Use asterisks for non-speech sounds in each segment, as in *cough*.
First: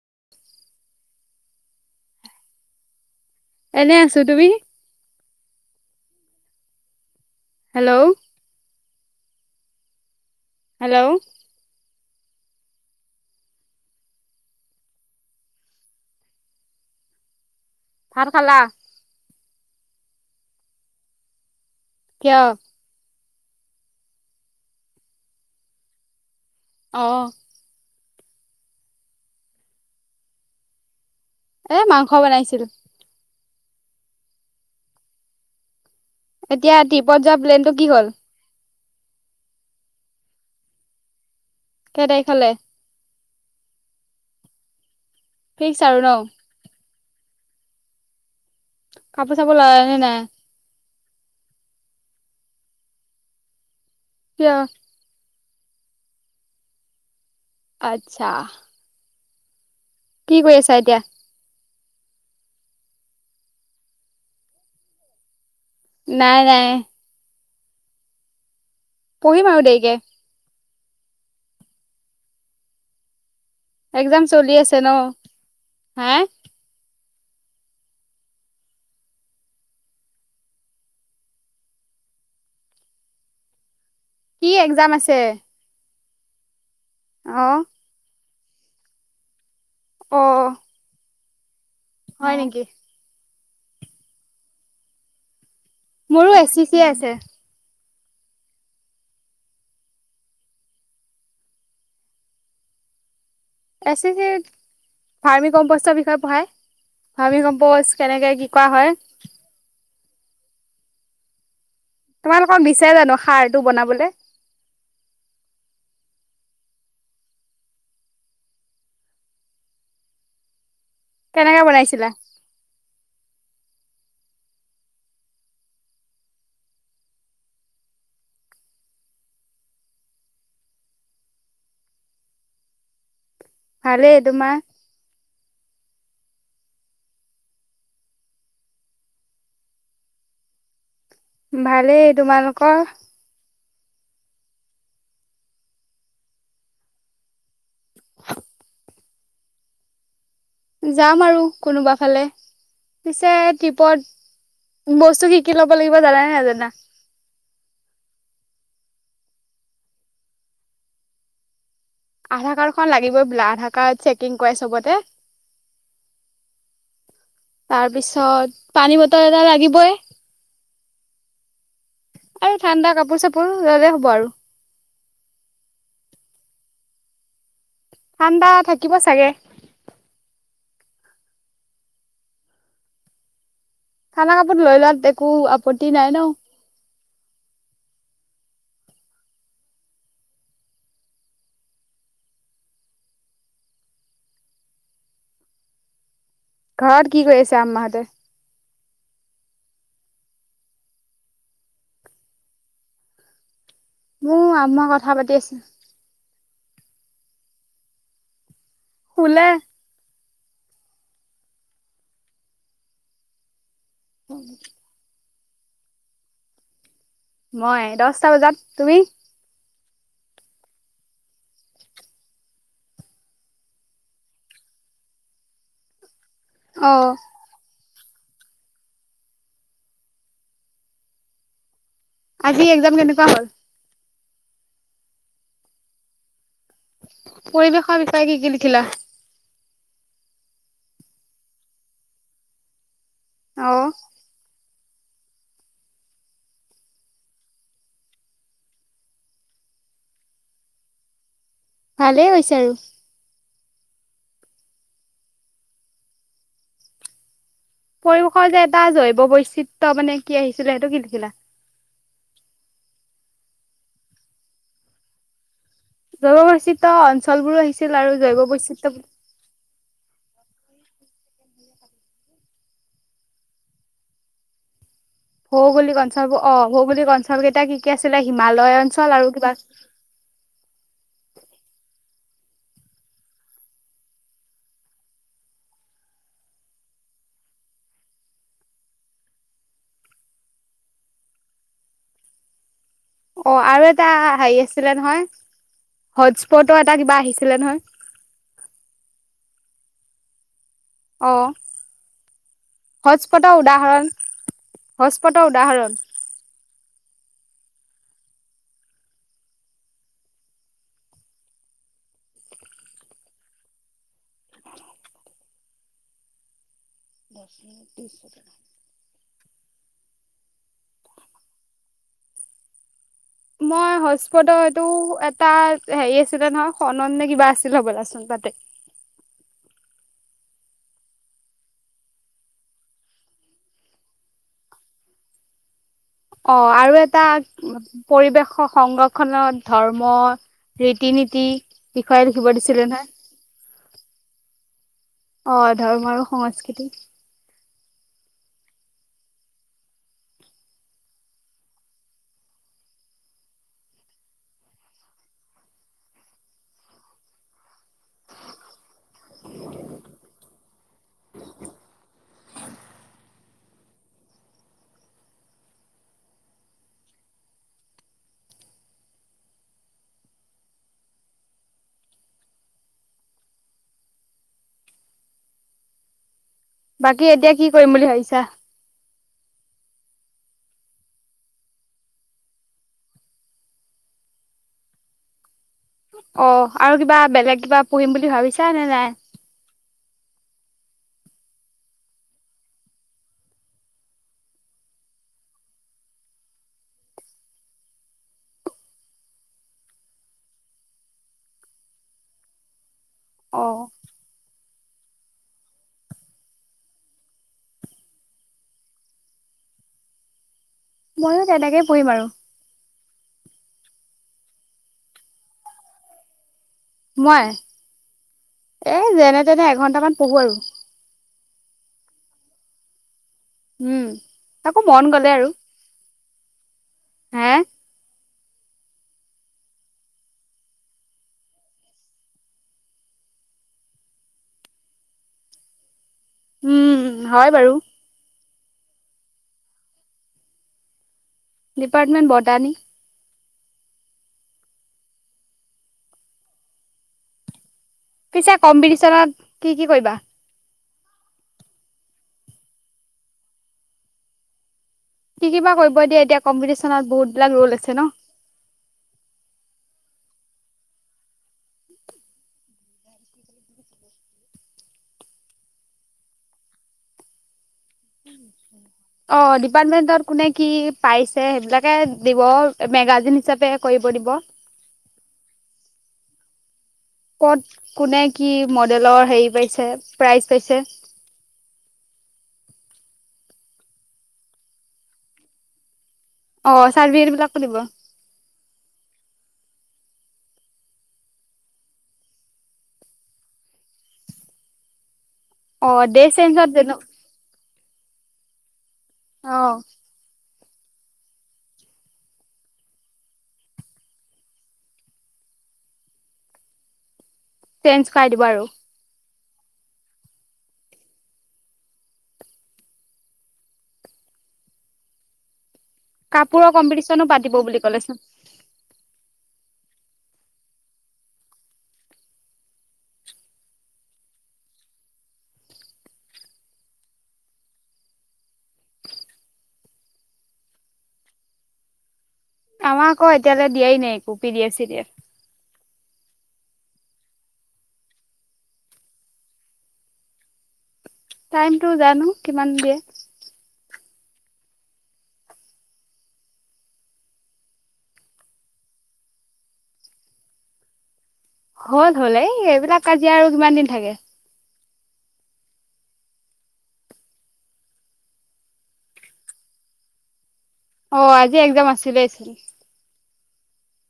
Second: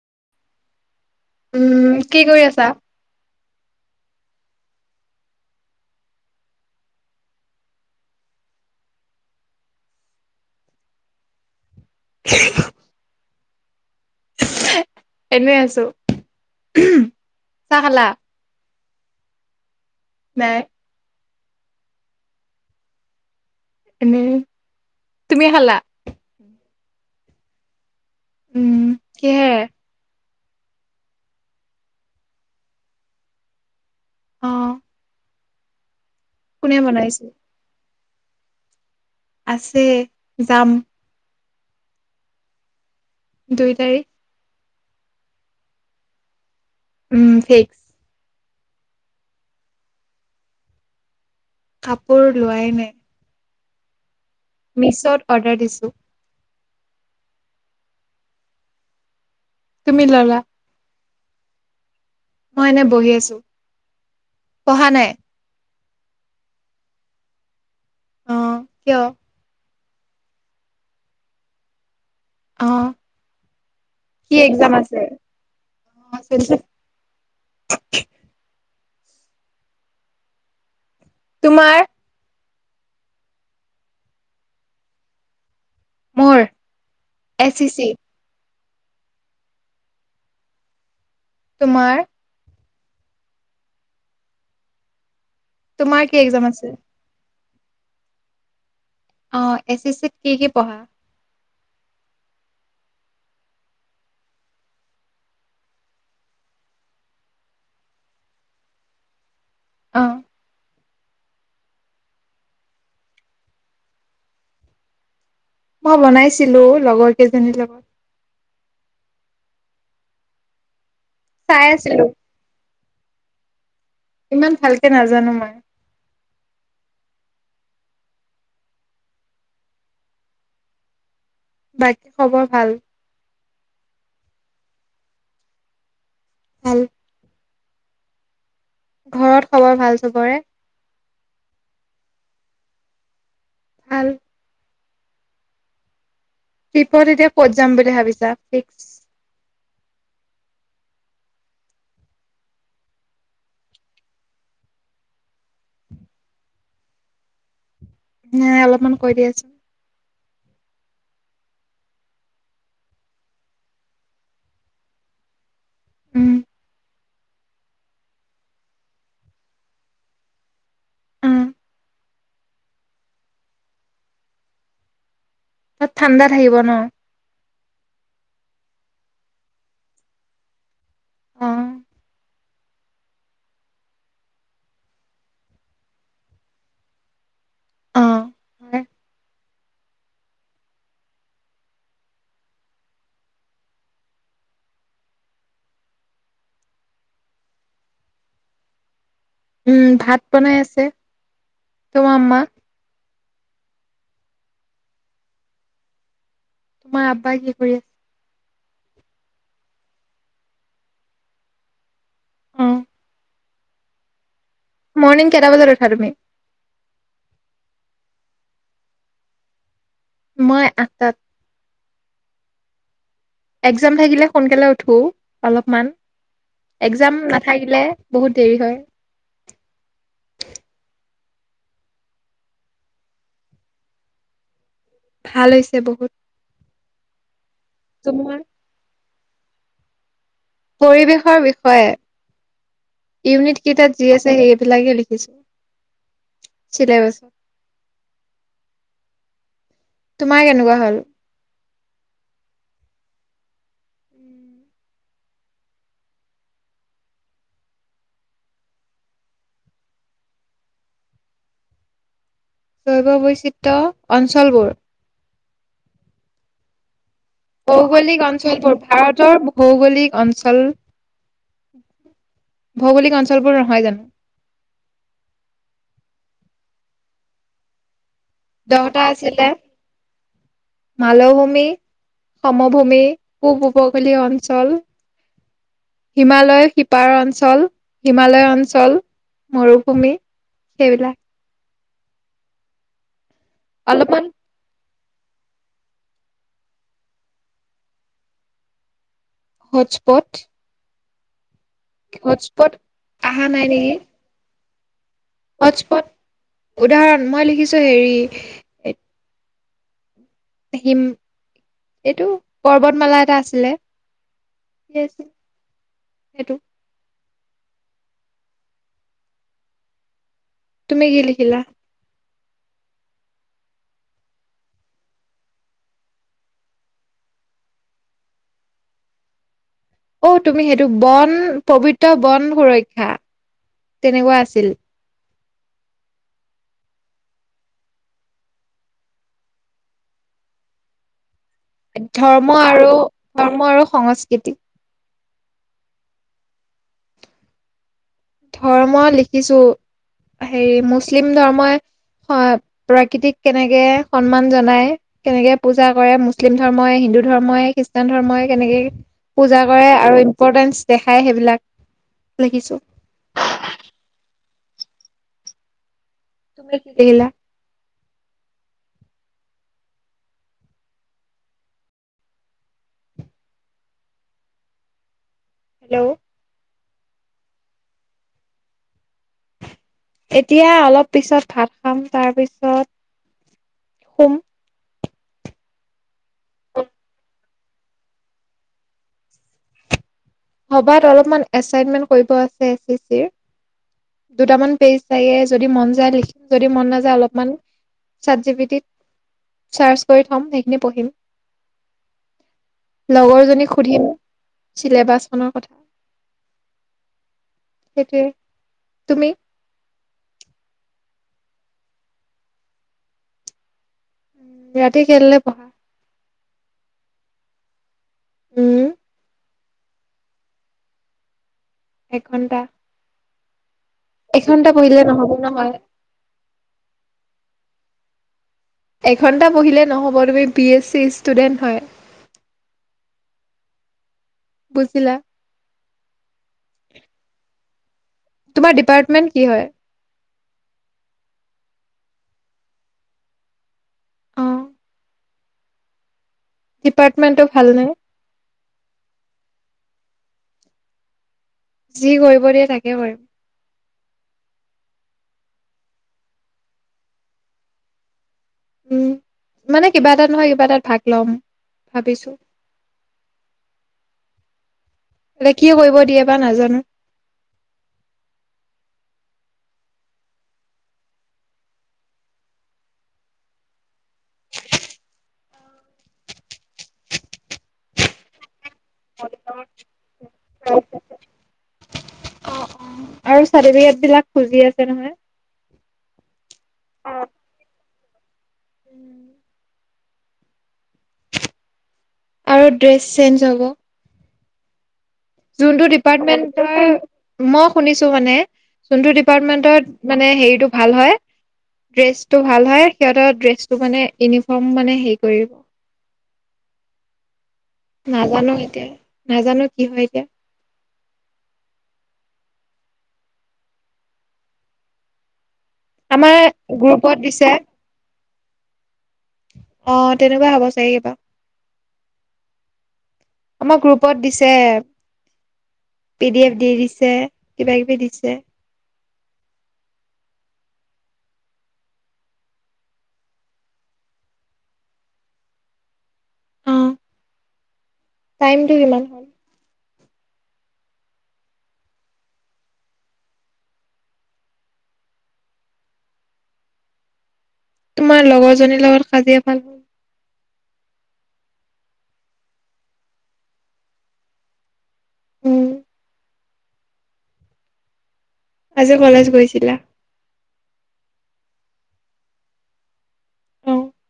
*unintelligible* উম কি কৰি আছা? এনে আছো তুমি। Hello hello. এনে আছো। চাহ খালা? ভাত খালা। নাই। কিয়? এনে তুমি খালা? অ'। উম, কিহে? এ মাংস বনাইছিল। অ এতিয়া কোনে ট্ৰিপত বনাইছে? যোৱা প্লেনটো কি হ'ল? আছে যাম। কেই তাৰিখলে? দুই তাৰিখ। *unintelligible* ছ আৰু ন উম ফিক্স। কাপোৰ চাপোৰ ললা নে নাই? কাপোৰ লোৱাই নাই। কিয় মিছত। অৰ্ডাৰ দিছোঁ, আচ্ছা। তুমি ললা? কি কৰি আছা এতিয়া? মই এনে বহি আছো, পঢ়া নাই। নাই নাই। অ'। কিয়? পঢ়িম আৰু দেইকে। আহ। এক্জাম চলি আছে ন', হা। অ চলিছে। *inaudible* তোমাৰ? কি এক্জাম আছে? মোৰ। অ এ ছি চি। অ'। তোমাৰ? হয় নেকি? তোমাৰ কি মোৰো এক্জাম এ চি চিয়ে আছে। অ এছ এছ চিত কি কি পঢ়া? এছ চি চি ভাৰ্মি কম্পষ্টৰ বিষয়ে পঢ়ায় ফাৰ্মি কম্পজ কেনেকে কি কৰা হয়। অঁ। তোমালোকক দিছে জানো সাৰটো বনাবলে? মই বনাইছিলো লগৰ কেইজনীৰ লগত। কেনেকে চাই আছিলো বনাইছিলা? ইমান ভালকে নাজানো মই। বাকী খবৰ ভাল? ভালেই তোমাৰ। ভাল। ঘৰত খবৰ ভাল চবৰে। ভালেই তোমালোকৰ? ভাল। টিপত এতিয়া ক'ত যাম বুলি ভাবিছা ফিক্স। যাম আৰু কোনোবা ফালে, পিছে ট্ৰিপত বস্তু কি কি ল'ব লাগিব জানানে নাজানা? নাই অলপমান কৈ দিয়াচোন? আধাৰ কাৰ্ডখন লাগিবই বোলে আধাৰ কাৰ্ড চেকিং কৰে চবতে। উম। তাৰ পিছত পানী বটল এটা লাগিবই। অ আৰু ঠাণ্ডা কাপোৰ চাপোৰ। পু ল'লে হ'ব আৰু। তাত ঠাণ্ডা থাকিব ন' ঠাণ্ডা থাকিব চাগে। অ ঠাণ্ডা কাপোৰ লৈ লোৱাত একো আপত্তি নাই ন' অ' ঘৰত কি কৰি আছে আম্মা হতে। উম ভাত বনাই আছে তোমাৰ আম্মা মই কথা পাতি আছো। তোমাৰ আব্বাই কি কৰি আছে শুলে অ অ মৰ্ণিং কেইটা বজাত উঠা তুমি মই দহটা বজাত তুমি মই আঠটাত একজাম থাকিলে সোনকালে উঠো অলপমান অ একজাম নাথাকিলে বহুত দেৰি হয় আজি এক্সাম কেনেকুৱা হল ভাল হৈছে বহুত পৰিৱেশৰ বিষয়ে তোমাৰ কি কি লিখিলা পৰিৱেশৰ বিষয়ে ইউনিট অ কেইটাত যি আছে সেই বিলাকে লিখিম। চ' তোমাৰ কেনেকুৱা হ'ল? ভালেই হৈছে আৰু পৰিৱেশৰ যে এটা জৈৱ-বৈচিত্ৰয় মানে কি আহিছিলে, সেইটো কি লিখিলা? জৈৱ-বৈচিত্ৰ অঞ্চলবোৰ জৈৱ বৈচিত্ৰ্য। ভৌগলিক অঞ্চলবোৰ, ভাৰতৰ ভৌগলিক অঞ্চল ভৌগোলিক অঞ্চলবোৰ নহয় জানো। ভৌগোলিক অঞ্চলবোৰ অ' ভৌগোলিক অঞ্চল কেইটা কি, কি আ দহটা আছিলে মালভূমি সমভূমি পূব উপকূলীয় অঞ্চল, হিমালয় সিপাৰ অঞ্চল, হিমালয় অঞ্চল, মৰুভূমি সেইবিলাক। অ' আৰু এটা অলপমান হেৰি আছিলে নহয়, হটস্পট এটা কিবা আহিছিলে নহয়। হজপট অ',। হটস্পট আহা হটস্পটৰ নাই নেকি? উদাহৰণ হটস্পটৰ উদাহৰণ। হটস্পট উদাহৰণ মই লিখিছো হেৰি হিম এইটো পৰ্বতমালা এটা আছিলে আ সেইটো। *inaudible* তুমি কি লিখিলা? মই হটস্পট এইটো এটা হেৰি আছিলে নহয়, খনন নে কিবা আছিলে ব'লাচোন তাতে। অ' তুমি সেইটো বন, পবিত্ৰ বন সুৰক্ষা তেনেকুৱা আছিল। অ', আৰু এটা পৰিৱেশ সংৰক্ষণত ধৰ্ম, ৰীতি-নীতি। ধৰ্ম আৰু ধৰ্ম আৰু সংস্কৃতি। অ', ধৰ্ম আৰু সংস্কৃতি। ধৰ্ম লিখিছো হেৰি মুছলিম ধৰ্মই প্ৰকৃতিক কেনেকে সন্মান জনায়, কেনেকে পূজা কৰে, মুছলিম ধৰ্মই, হিন্দু ধৰ্মই, খ্ৰীষ্টান ধৰ্মই কেনেকে পূজা কৰে আৰু ইম্পৰ্টেঞ্চ দেখায় সেইবিলাক, লিখিছো। তুমি কি লিখিলা? হেল্ল'। বাকী এতিয়া কি কৰিম বুলি ভাবিছা? এতিয়া অলপ পিছত ভাত খাম তাৰপিছত শুম। অ', আৰু কিবা বেলেগ। কিবা পঢ়িম বুলি ভাবিছা নে নাই? ভবাত অলপমান এছাইনমেন্ট কৰিব আছে এচিচিৰ, দুটামান পেজ লাগে, যদি মন যায় লিখিম, যদি মন নাযায় অলপমান চাটজিপিতিত চাৰ্জ কৰি থম, সেইখিনি পঢ়িম। অ লগৰজনীক সুধিম। চিলেবাজ। *unintelligible* সেইটোৱে, তুমি? ময়ো তেনেকেই পঢ়িম আৰু। উ ৰাতি কেইটালে পঢ়া? মই? উম এ যেনে তেনে এঘন্টামান পঢ়ো আৰু। এঘণ্টা। উম, তাকো মন গ'লে আৰু, নহয় হে। এঘন্টা পঢ়িলে নহ'ব তুমি বি এছ চিৰ ষ্টুডেন্ট হয়, বুজিলা। উম, হয় বাৰু। তোমাৰ ডিপাৰ্টমেণ্ট কি হয়। ডিপাৰ্টমেণ্ট ব টা নি। অ ডিপাৰ্টমেন্টো ভাল নে। পিছে কম্পিটিচনত কি-কি কৰিবা। যি কৰিব দিয়ে তাকে কৰিম। কি কিবা কৰিব দিয়ে এতিয়া কম্পিটিচনত বহুত বিলাক ৰ'ল আছে ন। উম, মানে কিবা এটাত নহয় কিবা এটাত ভাগ ল'ম ভাবিছো, এতিয়া কি কৰিব দিয়ে বা নাজানো। অ', ডিপাৰ্টমেন্টত কোনে কি পাইছে সেইবিলাকে দিব মেগাজিন হিচাপে কৰিব দিব। ক'ত কোনে কি মডেলৰ হেৰি পাইছে প্ৰাইজ পাইছে। আৰু চাৰ্টিফিকেট বিলাক খুজি আছে নহয়। অঁ চাৰ্তিফিকেট বিলাকো দিব। উম। আৰু ড্ৰেছ চেঞ্জ হ'ব। যোনটো অ ডে চেঞ্জত যেনো ডিপাৰ্টমেন্টৰ ম শুনিছো মানে। যোনটো অ ডিপাৰ্টমেন্টত মানে হেৰিটো ভাল হয় ড্ৰেছটো ভাল হয়, সিহঁতৰ ড্ৰেছটো মানে ইউনিফৰ্ম মানে হেৰি কৰি চেঞ্জ কৰাই দিব আৰু। নাজানো কি হয় *unintelligible* আমাৰ কাপোৰৰ গ্ৰুপত কম্পিটিচনো দিছে, পাতিব বুলি ক'লেচোন। অঁ তেনেকুৱা হ'ব চাগে কিবা, আমাৰ গ্ৰুপত দিছে, পি ডি এফ দি দিছে কিবা কিবি দিছে। আমাৰ আকৌ এতিয়ালৈ দিয়াই নাই একো, পি ডি এফ চি দি এফ। টাইমটো কিমান হ'ল টাইমটো জানো কিমান দিয়ে। তোমাৰ লগৰ জনীৰ লগত কাজিয়া ভাল হ'ল। হ'ল- হ'ল এই এইবিলাক কাজিয়া আৰু কিমান দিন থাকে। উম। আজি কলেজ গৈছিলা। অঁ আজি এক্সাম আছিলে চ অ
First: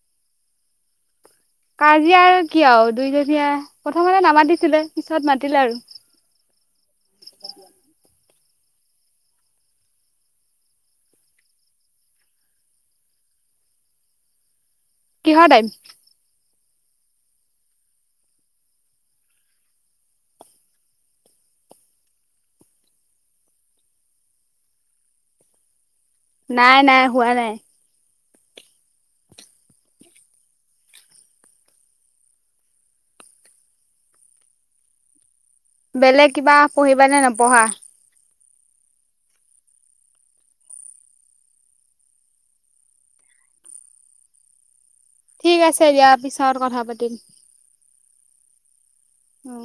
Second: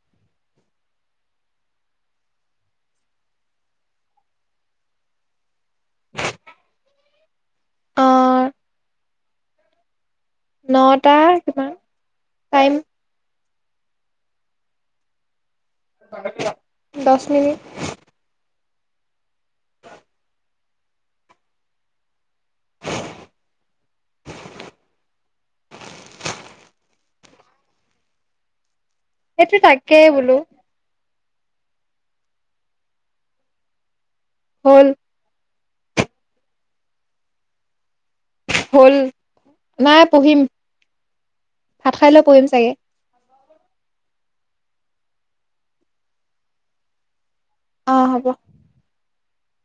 কাজিয়া আৰু কি আৰু দুইদিনীয়া, প্ৰথমতে নামাতিছিলে পিছত মাতিল আৰু। নটা কিমান টাইম কিহৰ টাইম। দচ মিনিট। নাই-নাই হোৱা নাই। এইটো তাকে বোলো। হ'ল। বেলেগ কিবা পঢ়িবানে নপঢ়া? হ'ল, নাই পঢ়িম। ভাত খাই লৈ পঢ়িম চাগে। ঠিক আছে দিয়া, পিছত কথা পাতিম। অ', হ'ব। উম।